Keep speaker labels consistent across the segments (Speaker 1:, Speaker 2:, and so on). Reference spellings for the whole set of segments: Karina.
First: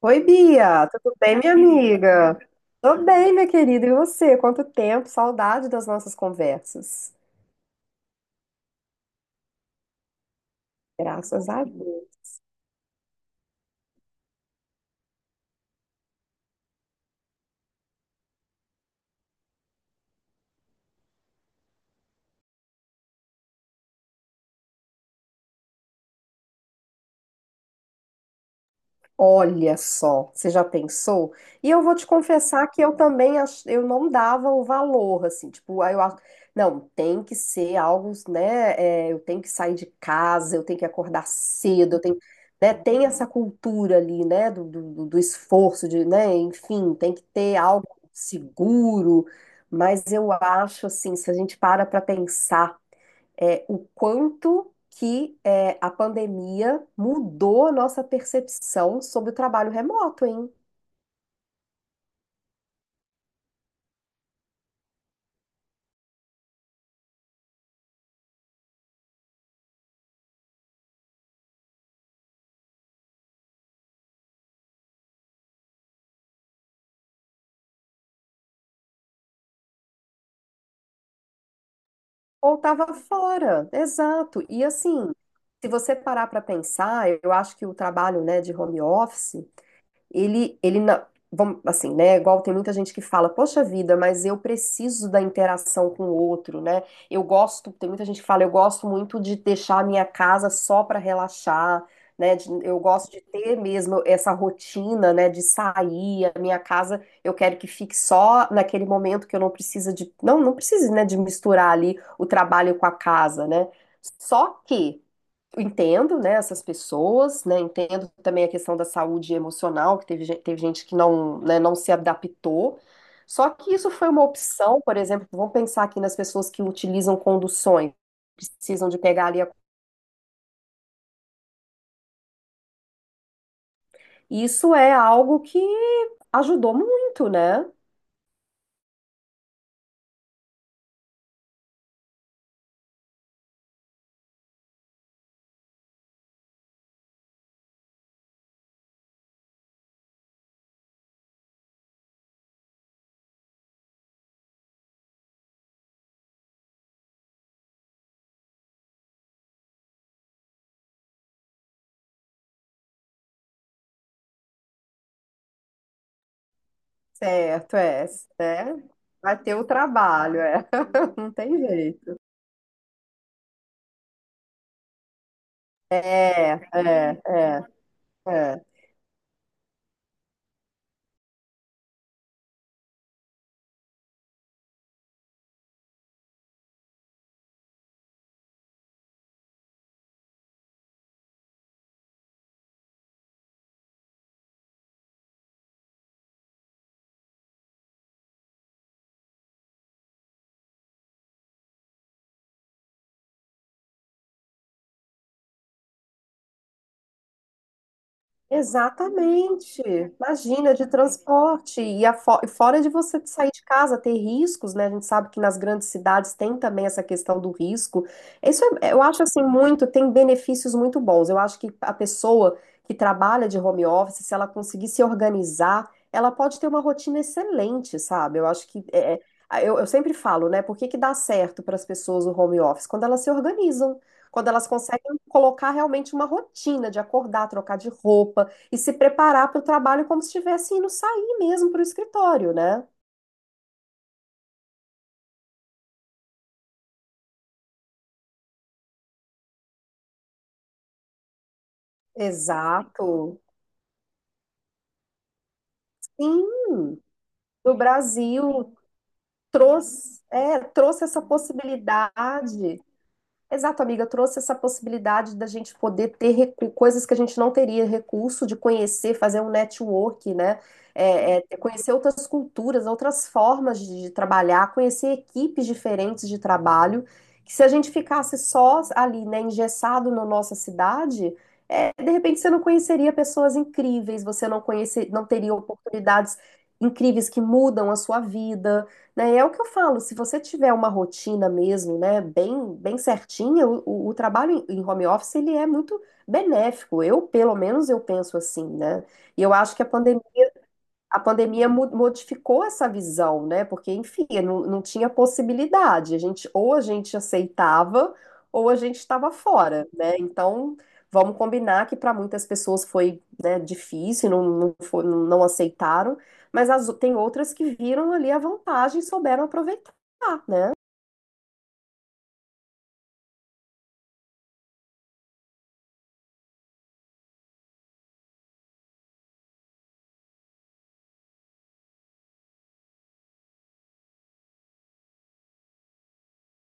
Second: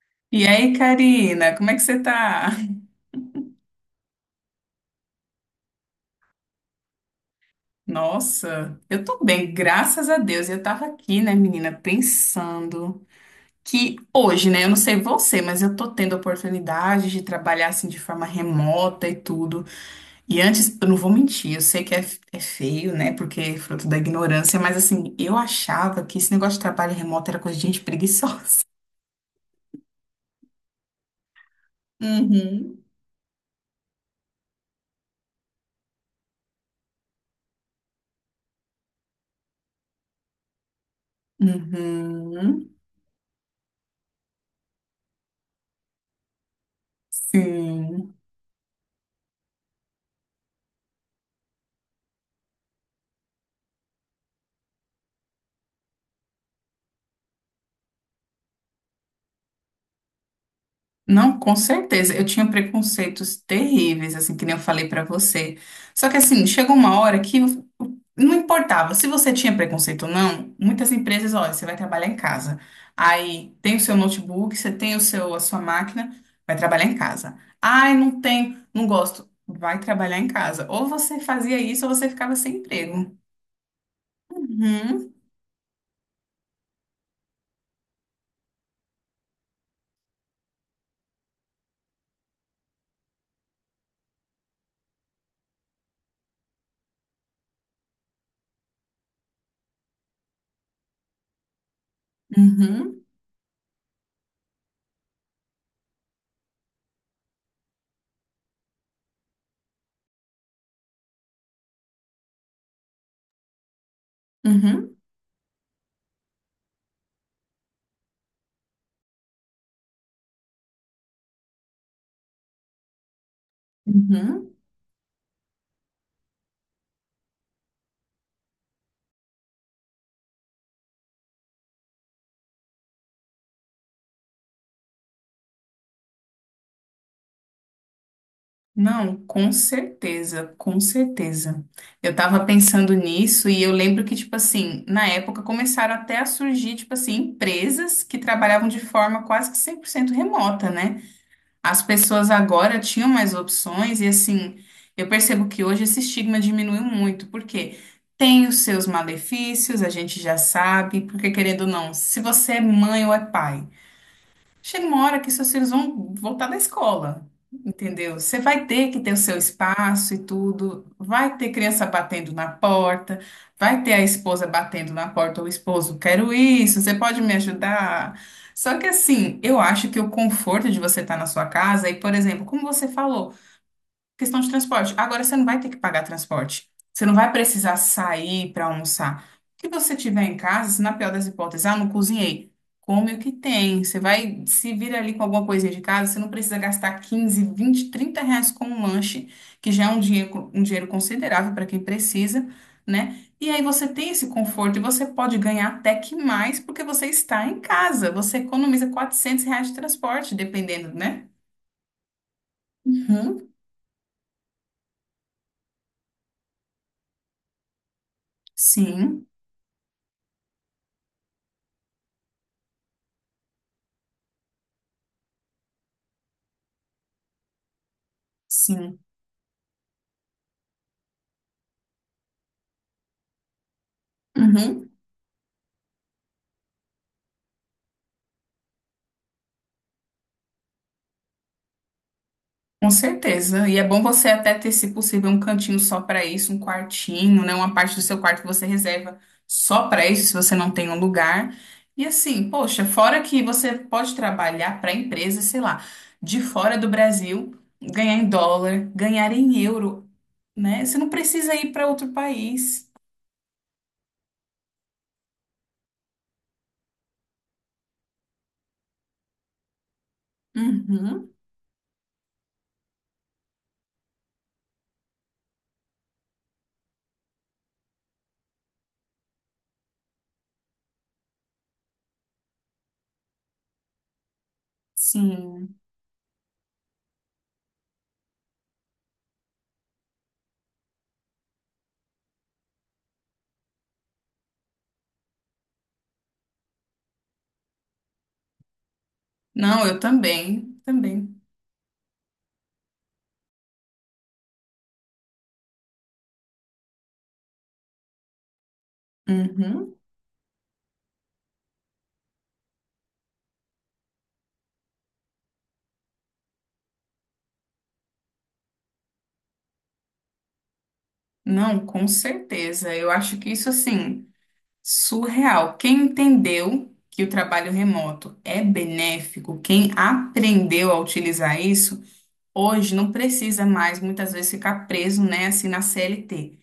Speaker 1: Oi,
Speaker 2: E aí,
Speaker 1: Bia, tudo bem, minha
Speaker 2: Karina, como é que você
Speaker 1: amiga?
Speaker 2: tá?
Speaker 1: Tô bem, minha querida, e você? Quanto tempo? Saudade das nossas conversas.
Speaker 2: Nossa, eu tô bem, graças a Deus. Eu tava aqui, né,
Speaker 1: Graças a
Speaker 2: menina,
Speaker 1: Deus.
Speaker 2: pensando que hoje, né, eu não sei você, mas eu tô tendo a oportunidade de trabalhar assim de forma remota e tudo. E antes, eu não vou mentir, eu sei que é feio, né, porque é fruto da ignorância, mas assim, eu achava que esse negócio de trabalho remoto era coisa de gente preguiçosa.
Speaker 1: Olha só, você já pensou? E eu vou te confessar
Speaker 2: Uhum.
Speaker 1: que eu também eu não dava o valor, assim, tipo, aí eu acho, não, tem que ser algo, né? É, eu tenho que sair de casa, eu tenho que acordar cedo, eu tenho,
Speaker 2: Uhum.
Speaker 1: né? Tem essa cultura ali, né? Do esforço, de, né? Enfim, tem que ter algo
Speaker 2: Sim.
Speaker 1: seguro. Mas eu acho assim, se a gente para pensar é, o quanto que é, a pandemia mudou a nossa percepção sobre o trabalho remoto, hein?
Speaker 2: Não, com certeza. Eu tinha preconceitos terríveis, assim, que nem eu falei pra você. Só que assim, chegou uma hora que não importava se você tinha preconceito ou não. Muitas empresas, olha, você vai trabalhar em casa. Aí tem o seu notebook, você tem o seu a sua máquina, vai trabalhar em casa. Ai, não tem, não gosto. Vai trabalhar em casa. Ou você fazia isso ou você ficava
Speaker 1: Ou
Speaker 2: sem
Speaker 1: estava
Speaker 2: emprego.
Speaker 1: fora, exato. E assim,
Speaker 2: Uhum,
Speaker 1: se você parar para pensar, eu acho que o trabalho, né, de home office vamos, assim, né? Igual tem muita gente que fala, poxa vida, mas eu preciso da interação com o outro, né? Eu gosto, tem muita gente que fala, eu gosto muito de deixar a minha casa só para relaxar, né? Eu
Speaker 2: uhum,
Speaker 1: gosto de ter mesmo essa rotina, né? De sair, a minha casa, eu quero que fique só naquele momento que eu não precise, né? De misturar ali o trabalho com a casa, né? Só
Speaker 2: uhum,
Speaker 1: que eu entendo, né, essas pessoas, né, entendo também a questão da saúde emocional, que teve gente que não, né, não se adaptou. Só que isso foi uma
Speaker 2: uhum.
Speaker 1: opção, por exemplo, vamos pensar aqui nas pessoas que utilizam conduções, precisam de pegar ali a... Isso é algo que ajudou muito, né?
Speaker 2: Não, com certeza, com certeza. Eu tava pensando nisso e eu lembro que, tipo assim, na época começaram até a surgir, tipo assim, empresas que trabalhavam de forma quase que 100% remota, né? As pessoas agora tinham mais opções e, assim, eu percebo que hoje esse estigma diminuiu muito, porque tem os seus malefícios, a gente já sabe, porque querendo ou não, se você é mãe ou é pai. Chega uma hora que seus filhos vão voltar da escola,
Speaker 1: Certo, é,
Speaker 2: entendeu? Você vai
Speaker 1: né?
Speaker 2: ter que ter o seu
Speaker 1: Vai ter o
Speaker 2: espaço e
Speaker 1: trabalho, é.
Speaker 2: tudo,
Speaker 1: Não
Speaker 2: vai ter
Speaker 1: tem
Speaker 2: criança
Speaker 1: jeito.
Speaker 2: batendo na porta, vai ter a esposa batendo na porta, o esposo, quero
Speaker 1: É,
Speaker 2: isso, você
Speaker 1: é,
Speaker 2: pode me
Speaker 1: é,
Speaker 2: ajudar?
Speaker 1: é.
Speaker 2: Só que assim, eu acho que o conforto de você estar na sua casa, e por exemplo, como você falou, questão de transporte. Agora você não vai ter que pagar transporte. Você não vai precisar sair para almoçar. O que você tiver em casa, se na pior das hipóteses, ah, não cozinhei. Come o que tem. Você vai se vira ali com alguma coisinha de casa, você não precisa gastar 15 20 30 reais com um lanche, que já é um dinheiro considerável para quem precisa, né? E aí você tem esse conforto e você pode ganhar até que mais porque você está em casa. Você economiza 400 reais de
Speaker 1: Exatamente.
Speaker 2: transporte,
Speaker 1: Imagina, de
Speaker 2: dependendo, né?
Speaker 1: transporte. E, e fora de você sair
Speaker 2: Uhum.
Speaker 1: de casa, ter riscos, né? A gente sabe que nas grandes cidades tem também essa questão do risco. Eu acho
Speaker 2: Sim,
Speaker 1: assim muito, tem benefícios muito bons. Eu acho que a pessoa que trabalha de home office, se ela conseguir se organizar, ela pode ter uma rotina excelente, sabe? Eu acho que
Speaker 2: sim.
Speaker 1: é, eu sempre falo, né? Por que que dá certo para as pessoas o home office? Quando elas se organizam. Quando elas
Speaker 2: Uhum,
Speaker 1: conseguem colocar realmente uma rotina de acordar, trocar de roupa e se preparar para o trabalho como se estivesse indo sair mesmo para o escritório, né?
Speaker 2: com certeza. E é bom você até ter, se possível, um cantinho só para isso, um quartinho, né? Uma parte do seu quarto que você reserva só para isso, se você não tem um lugar. E assim, poxa, fora
Speaker 1: Exato.
Speaker 2: que você pode trabalhar para empresas, sei lá, de
Speaker 1: Sim,
Speaker 2: fora do Brasil,
Speaker 1: no
Speaker 2: ganhar em
Speaker 1: Brasil
Speaker 2: dólar, ganhar em euro,
Speaker 1: trouxe, é,
Speaker 2: né? Você
Speaker 1: trouxe
Speaker 2: não
Speaker 1: essa
Speaker 2: precisa ir para outro
Speaker 1: possibilidade.
Speaker 2: país.
Speaker 1: Exato, amiga, trouxe essa possibilidade da gente poder ter coisas que a gente não teria recurso, de conhecer, fazer um network, né?
Speaker 2: Uhum,
Speaker 1: Conhecer outras culturas, outras formas de trabalhar, conhecer equipes diferentes de trabalho, que se a gente ficasse só ali, né, engessado na nossa cidade, é, de repente você não conheceria pessoas incríveis, você não conhece, não teria
Speaker 2: sim.
Speaker 1: oportunidades incríveis que mudam a sua vida, né? É o que eu falo, se você tiver uma rotina mesmo, né, bem, bem certinha, o, o trabalho em, em home office ele é muito benéfico. Eu, pelo menos, eu penso assim, né? E eu acho que
Speaker 2: Não, eu também,
Speaker 1: a
Speaker 2: também.
Speaker 1: pandemia modificou essa visão, né? Porque, enfim, não, não tinha possibilidade. A gente, ou a gente aceitava, ou a gente estava fora,
Speaker 2: Uhum.
Speaker 1: né? Então, vamos combinar que para muitas pessoas foi, né, difícil, não aceitaram, mas as, tem outras que viram ali a vantagem e souberam aproveitar, né?
Speaker 2: Não, com certeza. Eu acho que isso assim. Surreal. Quem entendeu que o trabalho remoto é benéfico, quem aprendeu a utilizar isso, hoje não precisa mais muitas vezes ficar preso, né, assim na CLT.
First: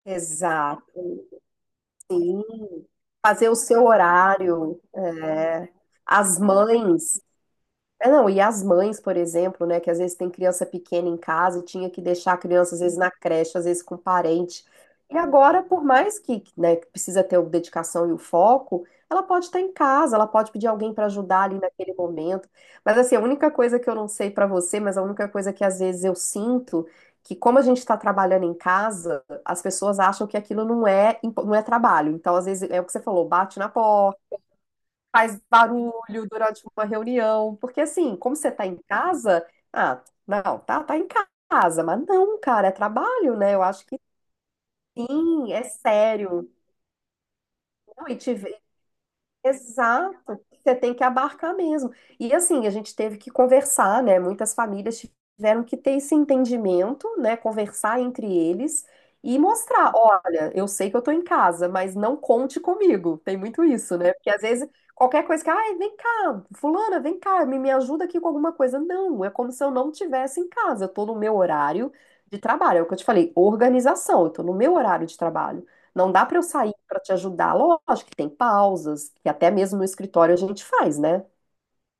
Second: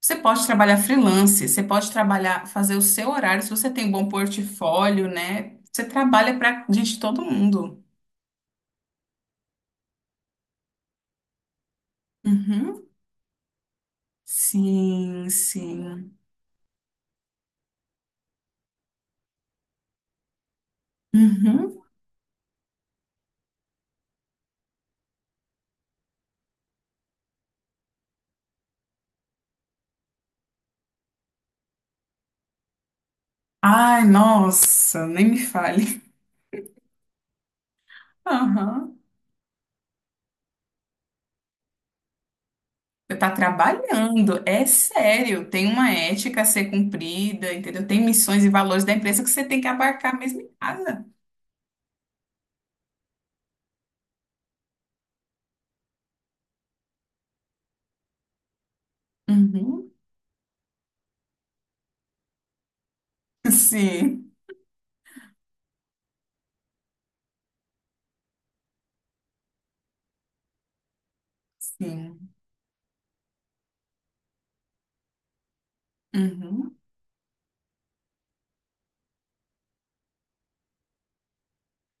Speaker 2: Você pode trabalhar
Speaker 1: Exato,
Speaker 2: freelance, você pode
Speaker 1: sim.
Speaker 2: trabalhar, fazer o seu horário,
Speaker 1: Fazer
Speaker 2: se
Speaker 1: o
Speaker 2: você
Speaker 1: seu
Speaker 2: tem um bom
Speaker 1: horário,
Speaker 2: portfólio, né?
Speaker 1: né?
Speaker 2: Você
Speaker 1: As
Speaker 2: trabalha para gente de
Speaker 1: mães.
Speaker 2: todo mundo.
Speaker 1: É, não, e as mães, por exemplo, né, que às vezes tem criança pequena em casa e tinha que deixar a criança, às
Speaker 2: Uhum,
Speaker 1: vezes, na creche, às vezes com parente. E
Speaker 2: sim,
Speaker 1: agora, por mais
Speaker 2: sim.
Speaker 1: que, né, que precisa ter a dedicação e o foco, ela pode estar em casa, ela pode pedir alguém para ajudar ali
Speaker 2: Uhum,
Speaker 1: naquele momento. Mas, assim, a única coisa que eu não sei para você, mas a única coisa que às vezes eu sinto, que como a gente está trabalhando em casa, as pessoas acham que aquilo não é trabalho. Então, às vezes, é o que você falou, bate na
Speaker 2: ai,
Speaker 1: porta,
Speaker 2: nossa, nem me
Speaker 1: faz
Speaker 2: fale.
Speaker 1: barulho durante uma reunião, porque assim, como você tá em
Speaker 2: Aham.
Speaker 1: casa, ah, não, tá em casa, mas não, cara, é
Speaker 2: Você está
Speaker 1: trabalho, né? Eu acho que
Speaker 2: trabalhando, é sério.
Speaker 1: sim, é
Speaker 2: Tem uma ética a
Speaker 1: sério.
Speaker 2: ser cumprida, entendeu? Tem
Speaker 1: Não, e te,
Speaker 2: missões e valores da empresa que você tem que abarcar mesmo
Speaker 1: exato,
Speaker 2: em
Speaker 1: você tem que
Speaker 2: casa.
Speaker 1: abarcar mesmo. E assim, a gente teve que conversar, né? Muitas famílias tiveram que ter esse entendimento, né? Conversar entre eles e
Speaker 2: Uhum.
Speaker 1: mostrar: olha, eu sei que eu tô em casa, mas não conte comigo. Tem muito isso, né?
Speaker 2: Sim,
Speaker 1: Porque às vezes qualquer coisa que, ai, vem cá, fulana, vem cá, me ajuda aqui com alguma coisa. Não, é como se eu não tivesse em casa, eu tô no meu horário
Speaker 2: sim.
Speaker 1: de trabalho. É o que eu te falei, organização, eu tô no meu horário de trabalho. Não dá para eu sair
Speaker 2: Uhum.
Speaker 1: para te ajudar. Lógico que tem pausas, que até mesmo no escritório a gente faz, né?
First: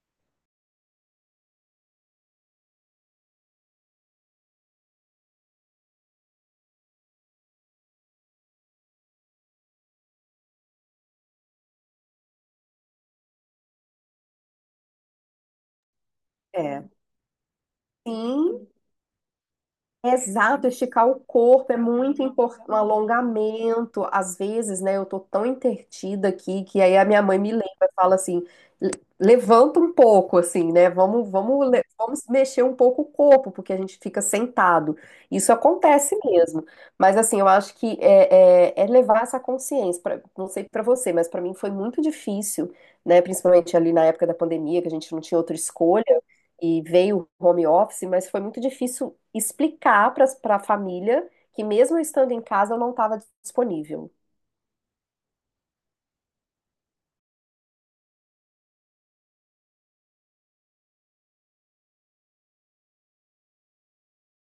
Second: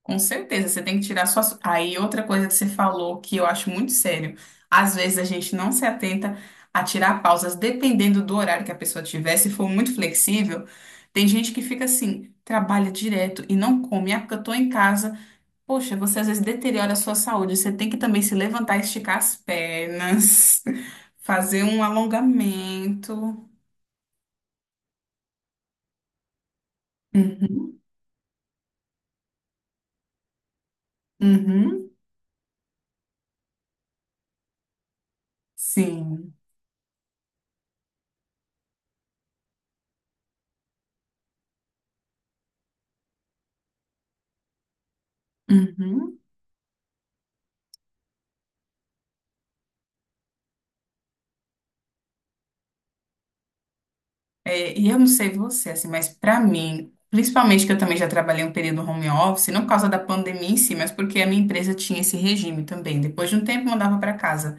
Speaker 2: Com certeza, você tem que tirar suas. Aí, outra coisa que você falou que eu acho muito sério. Às vezes a gente não se atenta a tirar pausas, dependendo do horário que a pessoa tiver. Se for muito flexível, tem gente que fica assim, trabalha direto e não come. Ah, porque eu tô em casa. Poxa, você às vezes
Speaker 1: É.
Speaker 2: deteriora a sua saúde. Você tem que também se
Speaker 1: Sim,
Speaker 2: levantar, esticar as pernas,
Speaker 1: exato, esticar o
Speaker 2: fazer
Speaker 1: corpo é
Speaker 2: um
Speaker 1: muito importante, um
Speaker 2: alongamento.
Speaker 1: alongamento. Às vezes, né, eu tô tão entretida aqui que aí a minha mãe me
Speaker 2: Uhum,
Speaker 1: lembra, fala assim, "Le- Levanta um pouco, assim, né? Vamos, vamos,
Speaker 2: uhum,
Speaker 1: vamos mexer um pouco o corpo, porque a gente fica sentado. Isso acontece
Speaker 2: sim.
Speaker 1: mesmo. Mas assim, eu acho que é, é levar essa consciência. Não sei pra você, mas pra mim foi muito difícil, né? Principalmente ali na época da pandemia, que a gente não tinha outra escolha
Speaker 2: Uhum.
Speaker 1: e veio home office, mas foi muito difícil explicar para a família que mesmo eu estando em casa eu não estava disponível.
Speaker 2: É, e eu não sei você, assim, mas pra mim, principalmente que eu também já trabalhei um período home office, não por causa da pandemia em si, mas porque a minha empresa tinha esse regime também. Depois de um tempo, mandava pra casa.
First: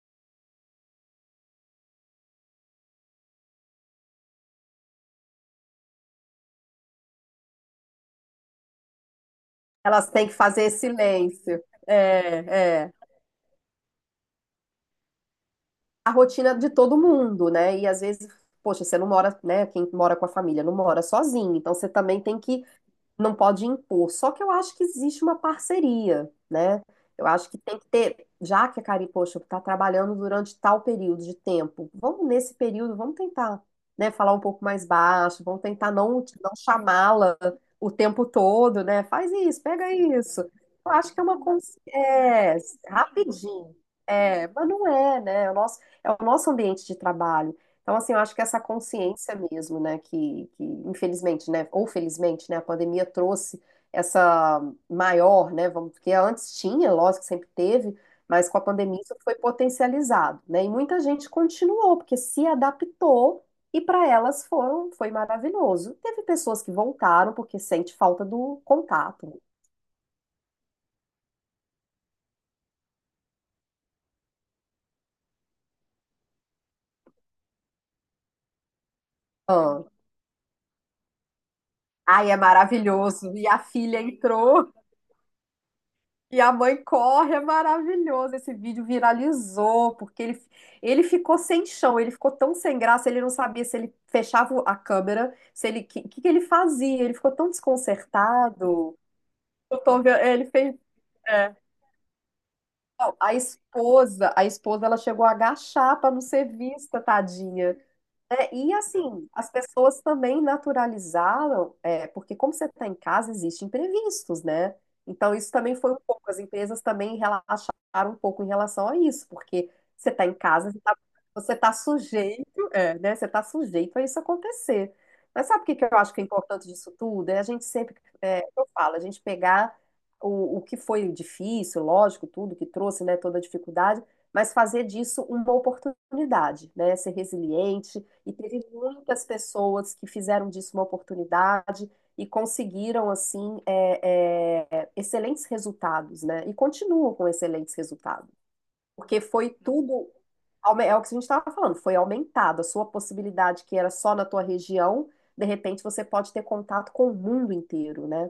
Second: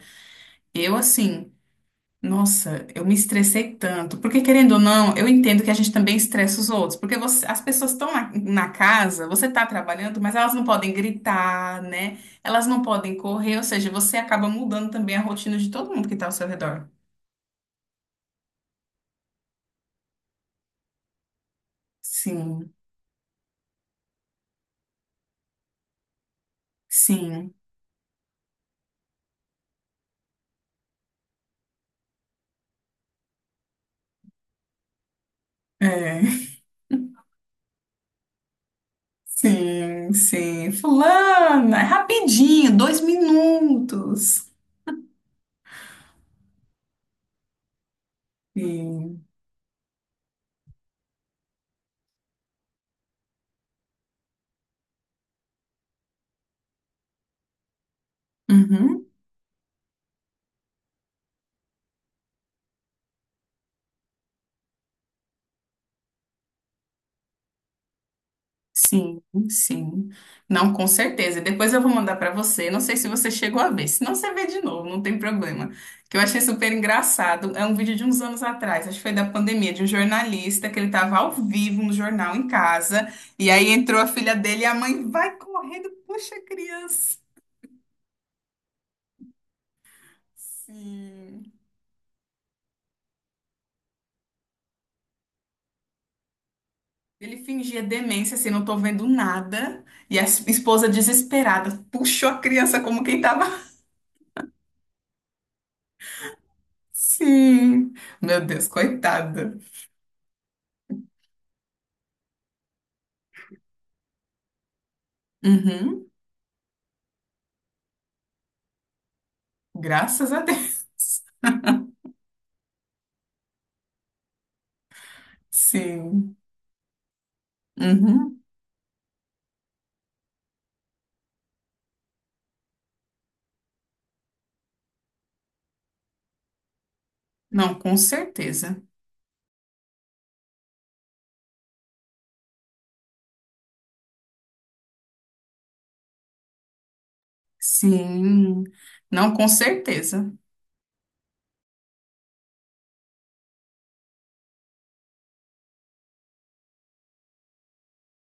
Speaker 2: Eu, assim. Nossa, eu me estressei tanto. Porque, querendo ou não, eu entendo que a gente também estressa os outros. Porque você- as pessoas estão na casa, você está
Speaker 1: Elas
Speaker 2: trabalhando,
Speaker 1: têm que
Speaker 2: mas elas não
Speaker 1: fazer
Speaker 2: podem
Speaker 1: silêncio.
Speaker 2: gritar, né? Elas
Speaker 1: É,
Speaker 2: não
Speaker 1: é.
Speaker 2: podem correr, ou seja, você acaba mudando também a rotina de todo mundo
Speaker 1: A
Speaker 2: que está ao seu
Speaker 1: rotina de
Speaker 2: redor.
Speaker 1: todo mundo, né? E às vezes, poxa, você não mora, né? Quem mora com a família não mora sozinho, então você também tem que,
Speaker 2: Sim,
Speaker 1: não pode impor. Só que eu acho que existe uma parceria, né? Eu acho
Speaker 2: sim.
Speaker 1: que tem que ter, já que a Cari, poxa, está trabalhando durante tal período de tempo, vamos nesse período, vamos tentar, né, falar um pouco mais baixo, vamos tentar
Speaker 2: É.
Speaker 1: não chamá-la o tempo todo, né? Faz isso, pega
Speaker 2: Sim,
Speaker 1: isso.
Speaker 2: sim.
Speaker 1: Eu acho que é
Speaker 2: Fulana, é rapidinho, dois
Speaker 1: rapidinho. É,
Speaker 2: minutos.
Speaker 1: mas não é, né? É o nosso ambiente de trabalho. Então, assim, eu acho que essa
Speaker 2: Sim.
Speaker 1: consciência mesmo, né, que infelizmente, né, ou felizmente, né, a pandemia trouxe essa maior, né, vamos, porque antes tinha, lógico que sempre teve, mas com a pandemia
Speaker 2: Uhum.
Speaker 1: isso foi potencializado, né, e muita gente continuou, porque se adaptou e para elas foi maravilhoso. Teve pessoas que voltaram porque sente falta do
Speaker 2: Sim,
Speaker 1: contato.
Speaker 2: sim. Não, com certeza. E depois eu vou mandar para você. Não sei se você chegou a ver. Se não, você vê de novo, não tem problema. Que eu achei super engraçado. É um vídeo de uns anos atrás, acho que foi da pandemia,
Speaker 1: Ah,
Speaker 2: de um jornalista que ele estava ao vivo no
Speaker 1: ai, é
Speaker 2: jornal em casa.
Speaker 1: maravilhoso, e
Speaker 2: E
Speaker 1: a
Speaker 2: aí entrou
Speaker 1: filha
Speaker 2: a filha dele e
Speaker 1: entrou.
Speaker 2: a mãe vai correndo, puxa
Speaker 1: E
Speaker 2: a
Speaker 1: a mãe
Speaker 2: criança.
Speaker 1: corre, é maravilhoso. Esse vídeo viralizou, porque ele ficou
Speaker 2: Sim.
Speaker 1: sem chão, ele ficou tão sem graça, ele não sabia se ele fechava a câmera, se ele, o que, que ele fazia, ele ficou
Speaker 2: Ele
Speaker 1: tão
Speaker 2: fingia demência, assim, não tô
Speaker 1: desconcertado.
Speaker 2: vendo nada. E a
Speaker 1: Ele fez.
Speaker 2: esposa
Speaker 1: É.
Speaker 2: desesperada puxou a criança como
Speaker 1: Não,
Speaker 2: quem
Speaker 1: a
Speaker 2: tava.
Speaker 1: esposa, ela chegou a agachar para não ser vista, tadinha.
Speaker 2: Sim. Meu
Speaker 1: É,
Speaker 2: Deus,
Speaker 1: e assim, as
Speaker 2: coitada.
Speaker 1: pessoas também naturalizaram, é, porque como você está em casa, existem imprevistos, né? Então, isso também foi um
Speaker 2: Uhum.
Speaker 1: pouco, as empresas também relaxaram um pouco em relação a isso, porque
Speaker 2: Graças a
Speaker 1: você
Speaker 2: Deus.
Speaker 1: está, você tá sujeito, é, né? Você está sujeito a isso acontecer. Mas sabe o que que eu acho que é
Speaker 2: Sim.
Speaker 1: importante disso tudo? É a gente sempre,
Speaker 2: Uhum.
Speaker 1: é, eu falo, a gente pegar o que foi difícil, lógico, tudo que trouxe, né, toda a dificuldade, mas fazer disso uma oportunidade, né? Ser
Speaker 2: Não, com
Speaker 1: resiliente e teve
Speaker 2: certeza.
Speaker 1: muitas pessoas que fizeram disso uma oportunidade e conseguiram, assim, excelentes resultados, né? E continuam com excelentes resultados.
Speaker 2: Sim.
Speaker 1: Porque
Speaker 2: Não, com
Speaker 1: foi tudo,
Speaker 2: certeza.
Speaker 1: é o que a gente estava falando, foi aumentado. A sua possibilidade, que era só na tua região, de repente você pode ter contato com o mundo inteiro, né?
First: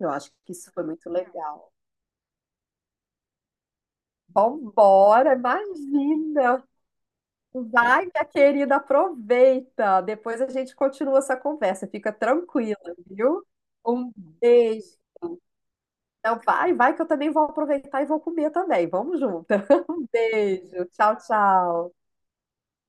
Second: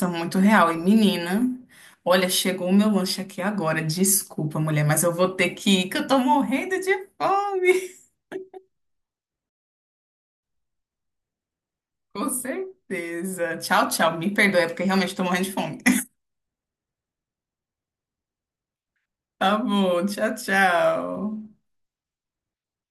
Speaker 1: Eu acho
Speaker 2: muito
Speaker 1: que isso
Speaker 2: real. E
Speaker 1: foi muito
Speaker 2: menina,
Speaker 1: legal.
Speaker 2: olha, chegou o meu lanche aqui agora. Desculpa, mulher, mas eu vou
Speaker 1: Vambora,
Speaker 2: ter que ir, que eu tô
Speaker 1: imagina!
Speaker 2: morrendo de
Speaker 1: Vai,
Speaker 2: fome.
Speaker 1: minha querida, aproveita. Depois a gente continua essa conversa. Fica
Speaker 2: Com
Speaker 1: tranquila, viu?
Speaker 2: certeza. Tchau,
Speaker 1: Um
Speaker 2: tchau. Me perdoe, é porque
Speaker 1: beijo.
Speaker 2: realmente tô morrendo de fome.
Speaker 1: Então, vai, vai, que eu também vou aproveitar e vou comer também. Vamos
Speaker 2: Tá
Speaker 1: juntas.
Speaker 2: bom.
Speaker 1: Um
Speaker 2: Tchau,
Speaker 1: beijo. Tchau,
Speaker 2: tchau.
Speaker 1: tchau.